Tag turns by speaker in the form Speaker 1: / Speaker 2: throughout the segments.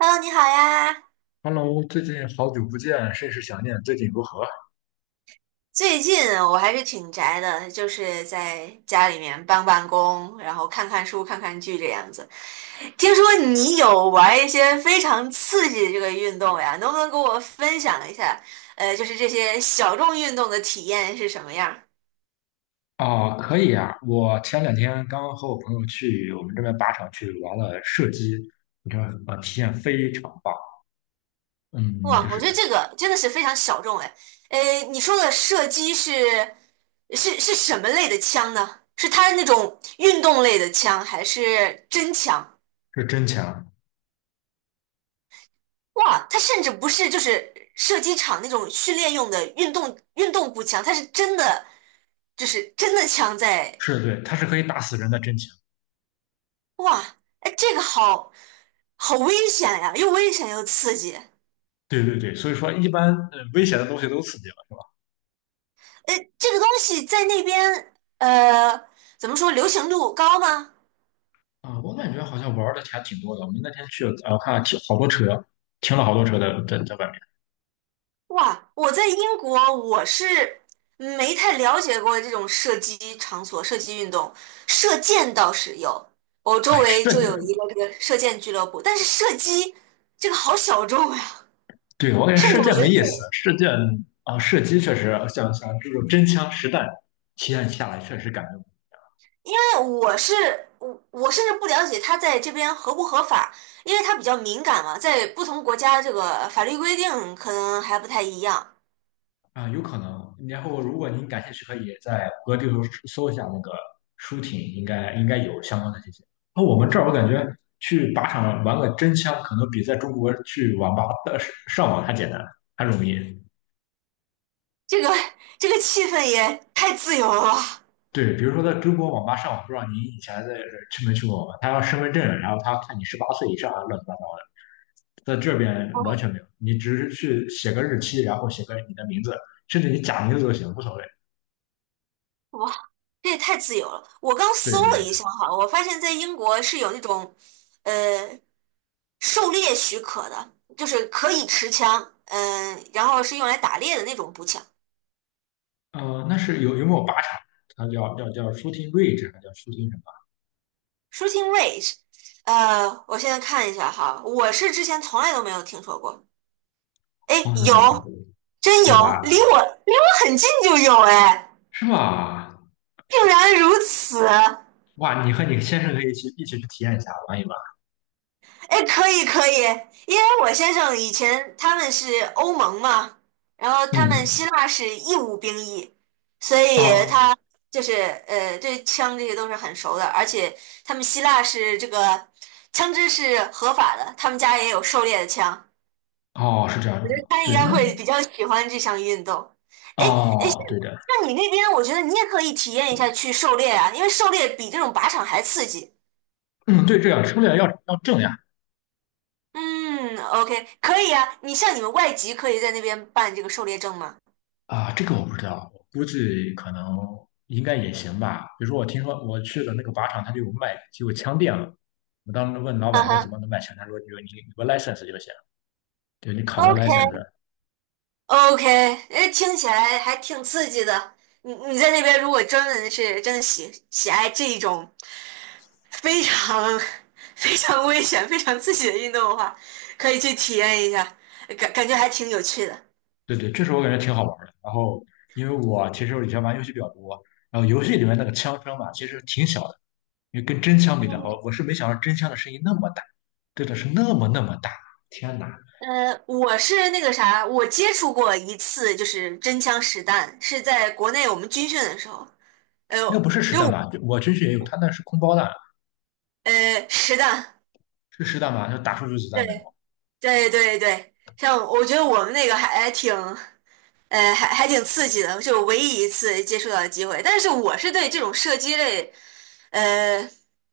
Speaker 1: Hello，你好呀！
Speaker 2: Hello，最近好久不见，甚是想念。最近如何？
Speaker 1: 最近我还是挺宅的，就是在家里面办公，然后看看书、看看剧这样子。听说你有玩一些非常刺激的这个运动呀，能不能给我分享一下？就是这些小众运动的体验是什么样儿？
Speaker 2: 哦，可以啊！我前两天刚和我朋友去我们这边靶场去玩了射击，你看，体验非常棒。嗯，就
Speaker 1: 哇，我
Speaker 2: 是
Speaker 1: 觉得这个真的是非常小众哎。你说的射击是什么类的枪呢？是它那种运动类的枪，还是真枪？
Speaker 2: 是真枪。
Speaker 1: 哇，它甚至不是就是射击场那种训练用的运动步枪，它是真的就是真的枪在，
Speaker 2: 是对，它是可以打死人的真枪。
Speaker 1: 哇，哎，这个好危险呀，又危险又刺激。
Speaker 2: 对对对，所以说一般危险的东西都刺激了。
Speaker 1: 哎，这个东西在那边怎么说流行度高吗？
Speaker 2: 啊、我感觉好像玩的还挺多的。我们那天去，我看停好多车，停了好多车在外面。
Speaker 1: 哇，我在英国，我是没太了解过这种射击场所、射击运动，射箭倒是有，我周
Speaker 2: 哎，
Speaker 1: 围就有一个这个射箭俱乐部，但是射击这个好小众呀，
Speaker 2: 对，我感觉
Speaker 1: 甚
Speaker 2: 射
Speaker 1: 至我
Speaker 2: 箭
Speaker 1: 觉
Speaker 2: 没
Speaker 1: 得在，
Speaker 2: 意思，
Speaker 1: 因
Speaker 2: 射箭啊，射击确实像这种真枪实弹体验下来，确实感觉
Speaker 1: 为我是我我甚至不了解它在这边合不合法，因为它比较敏感嘛，在不同国家这个法律规定可能还不太一样，
Speaker 2: 啊，有可能。然后，如果您感兴趣，可以在谷歌地图搜一下那个舒婷，应该有相关的信息。那我们这儿我感觉去靶场玩个真枪，可能比在中国去网吧的上网还简单，还容易。
Speaker 1: 这个 这个气氛也太自由了吧。
Speaker 2: 对，比如说在中国网吧上网，不知道您以前去没去过网吧？他要身份证，然后他看你18岁以上啊，乱七八糟的。在这边完全没有，你只是去写个日期，然后写个你的名字，甚至你假名字都行，无所谓。
Speaker 1: 哇，这也太自由了！我刚
Speaker 2: 对
Speaker 1: 搜
Speaker 2: 对
Speaker 1: 了
Speaker 2: 对，
Speaker 1: 一下哈，我发现在英国是有那种，呃，狩猎许可的，就是可以持枪，然后是用来打猎的那种步枪
Speaker 2: 那是有没有靶场？它叫 shooting range，还叫 shooting 什么？
Speaker 1: （shooting range）。我现在看一下哈，我是之前从来都没有听说过。哎，
Speaker 2: 从来都没有听
Speaker 1: 有，
Speaker 2: 过，
Speaker 1: 真
Speaker 2: 有吧？
Speaker 1: 有，离我离我很近就有哎，
Speaker 2: 是吧？
Speaker 1: 竟然如此！
Speaker 2: 哇，你和你先生可以一起去体验一下，玩一玩。
Speaker 1: 哎，可以可以，因为我先生以前他们是欧盟嘛，然后他们
Speaker 2: 嗯，
Speaker 1: 希腊是义务兵役，所以
Speaker 2: 哦
Speaker 1: 他就是对枪这些都是很熟的，而且他们希腊是这个枪支是合法的，他们家也有狩猎的枪，
Speaker 2: 哦，是这
Speaker 1: 我
Speaker 2: 样
Speaker 1: 觉
Speaker 2: 的，
Speaker 1: 得他应
Speaker 2: 对，
Speaker 1: 该
Speaker 2: 那
Speaker 1: 会比较喜欢这项运动。哎哎，诶
Speaker 2: 哦，对的，
Speaker 1: 那你那边我觉得你也可以体验一下去狩猎啊，因为狩猎比这种靶场还刺激。
Speaker 2: 嗯，对，这样，不了要正呀，
Speaker 1: 嗯，OK，可以啊。你像你们外籍可以在那边办这个狩猎证吗？
Speaker 2: 啊，这个我不知道，我估计可能应该也行吧。比如说，我听说我去的那个靶场，它就有卖就有枪店了。我当时问老
Speaker 1: 嗯
Speaker 2: 板说怎
Speaker 1: 哼
Speaker 2: 么能卖枪，他说你有个 license 就行，对你考个
Speaker 1: ，OK，OK，
Speaker 2: license。
Speaker 1: 哎，听起来还挺刺激的。你你在那边如果专门是真的喜爱这一种非常 非常危险、非常刺激的运动的话，可以去体验一下，感觉还挺有趣的。
Speaker 2: 对对，这时候我感觉挺好玩儿的。然后，因为我其实以前玩游戏比较多，然后游戏里面那个枪声嘛，其实挺小的，因为跟真枪比的话，我是没想到真枪的声音那么大，真的是那么那么大。天哪，
Speaker 1: 我是那个啥，我接触过一次，就是真枪实弹，是在国内我们军训的时候，哎
Speaker 2: 那不
Speaker 1: 呦，
Speaker 2: 是实
Speaker 1: 因为
Speaker 2: 弹吧？
Speaker 1: 我
Speaker 2: 就我军训也有，他那是空包弹，
Speaker 1: 实弹，
Speaker 2: 是实弹吧？就打出去子弹的。
Speaker 1: 对对对对，像我觉得我们那个还哎挺，还挺刺激的，是我唯一一次接触到的机会。但是我是对这种射击类，呃，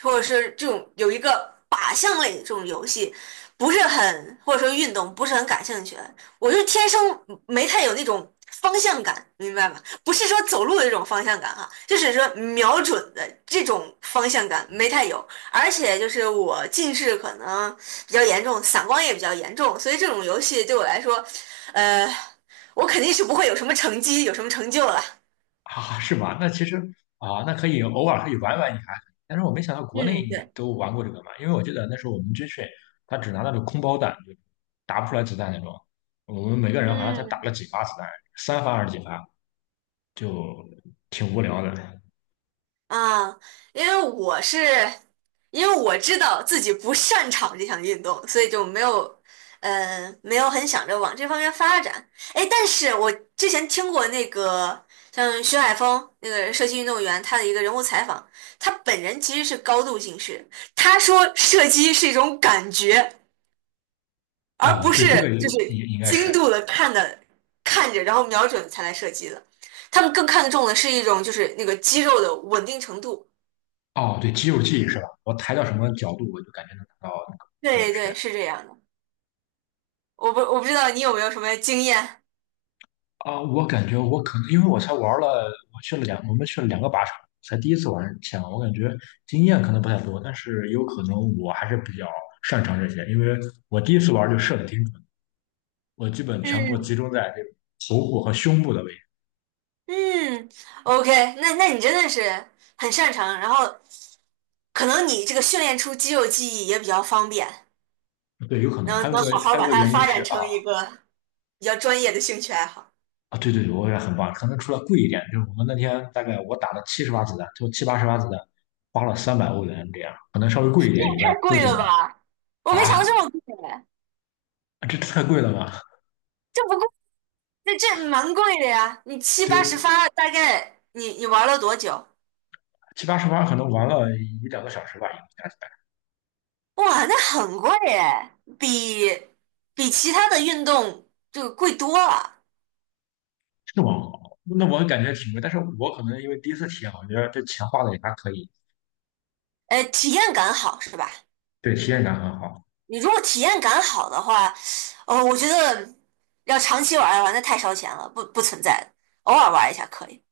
Speaker 1: 或者是这种有一个靶向类的这种游戏，不是很或者说运动不是很感兴趣。我就天生没太有那种方向感，明白吗？不是说走路的这种方向感哈，就是说瞄准的这种方向感没太有。而且就是我近视可能比较严重，散光也比较严重，所以这种游戏对我来说，呃。我肯定是不会有什么成绩，有什么成就了。
Speaker 2: 啊，是吗？那其实啊，那可以偶尔可以玩玩一下，但是我没想到国内
Speaker 1: 嗯，
Speaker 2: 你
Speaker 1: 对，
Speaker 2: 都玩过这个嘛，因为我记得那时候我们军训，他只拿那种空包弹，就打不出来子弹那种。我们每个人好像才打
Speaker 1: 嗯
Speaker 2: 了几发子弹，3发还是几发，就挺无聊的。
Speaker 1: 啊，因为我是，因为我知道自己不擅长这项运动，所以就没有，没有很想着往这方面发展。哎，但是我之前听过那个像徐海峰那个射击运动员他的一个人物采访，他本人其实是高度近视，他说射击是一种感觉，而
Speaker 2: 哦，
Speaker 1: 不是
Speaker 2: 对，这个也
Speaker 1: 就是
Speaker 2: 也应该
Speaker 1: 精
Speaker 2: 是。
Speaker 1: 度的看着，然后瞄准才来射击的。他们更看重的是一种就是那个肌肉的稳定程度。
Speaker 2: 哦，对，肌肉记忆是吧？我抬到什么角度，我就感觉能达到那个，
Speaker 1: 对
Speaker 2: 是这
Speaker 1: 对，
Speaker 2: 样。
Speaker 1: 是这样的。我不知道你有没有什么经验。
Speaker 2: 啊，我感觉我可能因为我才玩了，我们去了两个靶场，才第一次玩枪，我感觉经验可能不太多，但是有可能我还是比较擅长这些，因为我第一次玩就射的挺准，我基本全部
Speaker 1: 嗯
Speaker 2: 集中在这个头部和胸部的位
Speaker 1: 嗯，OK，那你真的是很擅长，然后可能你这个训练出肌肉记忆也比较方便，
Speaker 2: 置。对，有可能还
Speaker 1: 能
Speaker 2: 有一
Speaker 1: 能
Speaker 2: 个
Speaker 1: 好好
Speaker 2: 还有一
Speaker 1: 把
Speaker 2: 个
Speaker 1: 它
Speaker 2: 原因
Speaker 1: 发
Speaker 2: 是
Speaker 1: 展
Speaker 2: 啊
Speaker 1: 成一个比较专业的兴趣爱好。
Speaker 2: 啊，对对对，我也很棒，可能除了贵一点，就是我们那天大概我打了70发子弹，就七八十发子弹，花了300欧元这样，可能稍微贵一
Speaker 1: 这也
Speaker 2: 点以外
Speaker 1: 太
Speaker 2: 都
Speaker 1: 贵
Speaker 2: 挺
Speaker 1: 了
Speaker 2: 好
Speaker 1: 吧！我没想到
Speaker 2: 啊，
Speaker 1: 这么贵，
Speaker 2: 这太贵了吧？
Speaker 1: 这不贵那这蛮贵的呀，你七八十
Speaker 2: 对。
Speaker 1: 发，大概你玩了多久？
Speaker 2: 七八十盘可能玩了一两个小时吧，应该是
Speaker 1: 哇，那很贵哎，比其他的运动这个贵多了。
Speaker 2: 网好，那我感觉挺贵，但是我可能因为第一次体验，我觉得这钱花的也还可以，
Speaker 1: 体验感好是吧？
Speaker 2: 对，体验感很好。
Speaker 1: 你如果体验感好的话，哦，我觉得要长期玩的话，那太烧钱了，不存在的，偶尔玩一下可以。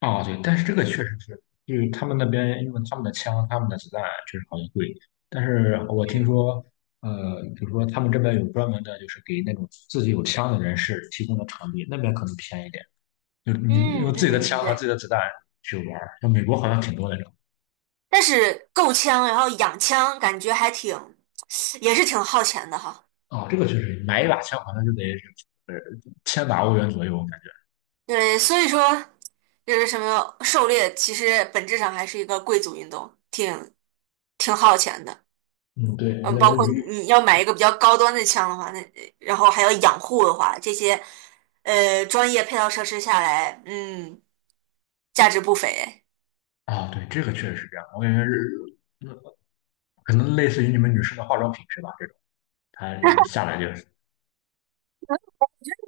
Speaker 2: 啊，对，但是这个确实是，就是他们那边因为他们的枪、他们的子弹确实好像贵，但是我听说，比如说他们这边有专门的，就是给那种自己有枪的人士提供的场地，那边可能便宜点，就是你
Speaker 1: 嗯
Speaker 2: 用自己的
Speaker 1: 嗯嗯，
Speaker 2: 枪和自
Speaker 1: 对。
Speaker 2: 己的子弹去玩儿，像美国好像挺多的。
Speaker 1: 但是够枪，然后养枪，感觉还挺，也是挺耗钱的哈。
Speaker 2: 哦，这个确实，买一把枪好像就得呃千把欧元左右，我感觉。
Speaker 1: 对，所以说就是什么狩猎，其实本质上还是一个贵族运动，挺耗钱的。
Speaker 2: 嗯，对，我
Speaker 1: 嗯，
Speaker 2: 感
Speaker 1: 包
Speaker 2: 觉
Speaker 1: 括
Speaker 2: 鱼，
Speaker 1: 你要买一个比较高端的枪的话，那然后还要养护的话，这些专业配套设施下来，嗯，价值不菲。
Speaker 2: 啊、对，这个确实是这样。我感觉是，嗯，可能类似于你们女生的化妆品是吧？这种，它下来就是，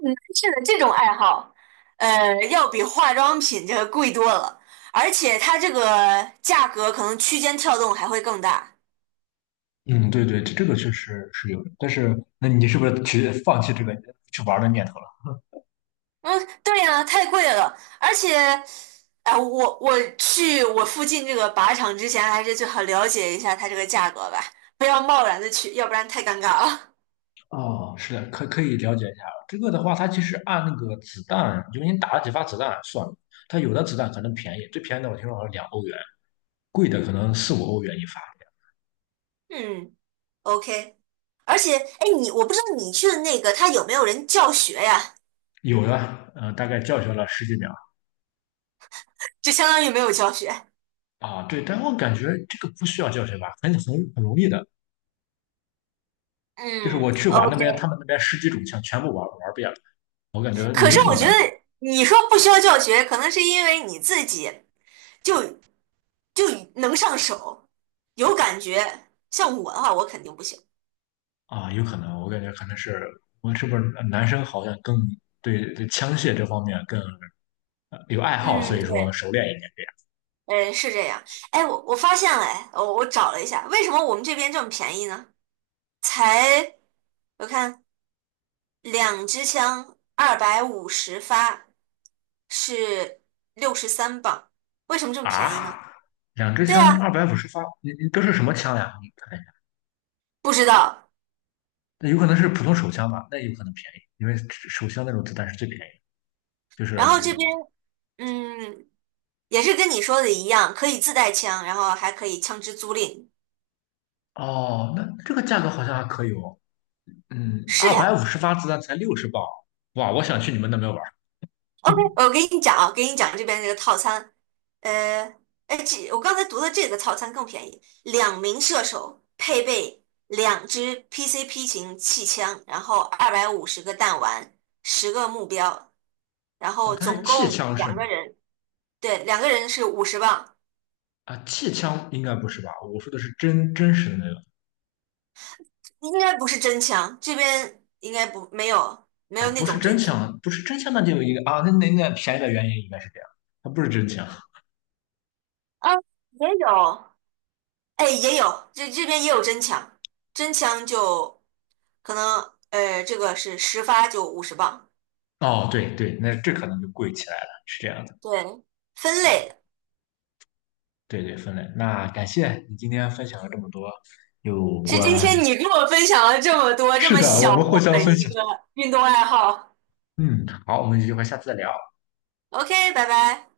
Speaker 1: 男士的这种爱好，要比化妆品这个贵多了，而且它这个价格可能区间跳动还会更大。
Speaker 2: 嗯，对对，这个确实是有的。但是，那你是不是去放弃这个去玩的念头了？
Speaker 1: 嗯，对呀，太贵了，而且，哎、我去我附近这个靶场之前，还是最好了解一下它这个价格吧，不要贸然的去，要不然太尴尬了。
Speaker 2: 啊，是的，可以了解一下。这个的话，它其实按那个子弹，就是你打了几发子弹算了。它有的子弹可能便宜，最便宜的我听说好像2欧元，贵的可能四五欧元一发。
Speaker 1: 嗯？OK，而且，哎，你我不知道你去的那个他有没有人教学呀？
Speaker 2: 有的，大概教学了十几秒
Speaker 1: 就相当于没有教学。
Speaker 2: 啊，对，但我感觉这个不需要教学吧，很容易的，就是
Speaker 1: 嗯
Speaker 2: 我去玩那
Speaker 1: ，OK。
Speaker 2: 边，他们那边十几种枪全部玩遍了，我感觉
Speaker 1: 可
Speaker 2: 没
Speaker 1: 是
Speaker 2: 什么
Speaker 1: 我觉
Speaker 2: 难
Speaker 1: 得
Speaker 2: 度
Speaker 1: 你说不需要教学，可能是因为你自己就就能上手，有感觉。像我的话，我肯定不行。
Speaker 2: 啊，有可能，我感觉可能是我们是不是男生好像更对枪械这方面更有爱好，所
Speaker 1: 嗯，
Speaker 2: 以说
Speaker 1: 对。
Speaker 2: 熟练一点
Speaker 1: 嗯，是这样。哎，我发现了，哎，我找了一下，为什么我们这边这么便宜呢？才我看两支枪250发是63磅，为什么这么便宜
Speaker 2: 啊。
Speaker 1: 呢？
Speaker 2: 两支
Speaker 1: 对啊，
Speaker 2: 枪二百五十发，你都是什么枪呀？你看一下，
Speaker 1: 不知道。
Speaker 2: 那有可能是普通手枪吧，那有可能便宜，因为手枪那种子弹是最便宜，就是
Speaker 1: 然后这边嗯，也是跟你说的一样，可以自带枪，然后还可以枪支租赁。
Speaker 2: 哦，那这个价格好像还可以哦。嗯，
Speaker 1: 是
Speaker 2: 二百五
Speaker 1: 呀，
Speaker 2: 十发子弹才60磅，哇！我想去你们那边玩儿。
Speaker 1: OK，我跟你讲啊，给你讲这边这个套餐，呃，哎，这我刚才读的这个套餐更便宜，两名射手配备两支 PCP 型气枪，然后250个弹丸，10个目标，然
Speaker 2: 哦，
Speaker 1: 后
Speaker 2: 它是
Speaker 1: 总
Speaker 2: 气
Speaker 1: 共
Speaker 2: 枪是
Speaker 1: 两
Speaker 2: 吗？
Speaker 1: 个人，对，两个人是五十磅，
Speaker 2: 啊，气枪应该不是吧？我说的是真实的那个
Speaker 1: 应该不是真枪，这边应该不没有没
Speaker 2: 啊，
Speaker 1: 有那
Speaker 2: 不是
Speaker 1: 种
Speaker 2: 真
Speaker 1: 真枪
Speaker 2: 枪，不是真枪，那就有一个啊，那便宜的原因应该是这样，它不是真枪。
Speaker 1: 啊，也有哎，也有，这边也有真枪，真枪就可能，这个是十发就五十磅，
Speaker 2: 哦，对对，那这可能就贵起来了，是这样的。
Speaker 1: 对，分类的。
Speaker 2: 对对，分类。那感谢你今天分享了这么多有
Speaker 1: 是今
Speaker 2: 关。
Speaker 1: 天你跟我分享了这么多，这
Speaker 2: 是
Speaker 1: 么
Speaker 2: 的，我
Speaker 1: 小
Speaker 2: 们互
Speaker 1: 众
Speaker 2: 相
Speaker 1: 的
Speaker 2: 分
Speaker 1: 一
Speaker 2: 享。
Speaker 1: 个运动爱好。
Speaker 2: 嗯，好，我们有机会下次再聊。
Speaker 1: OK，拜拜。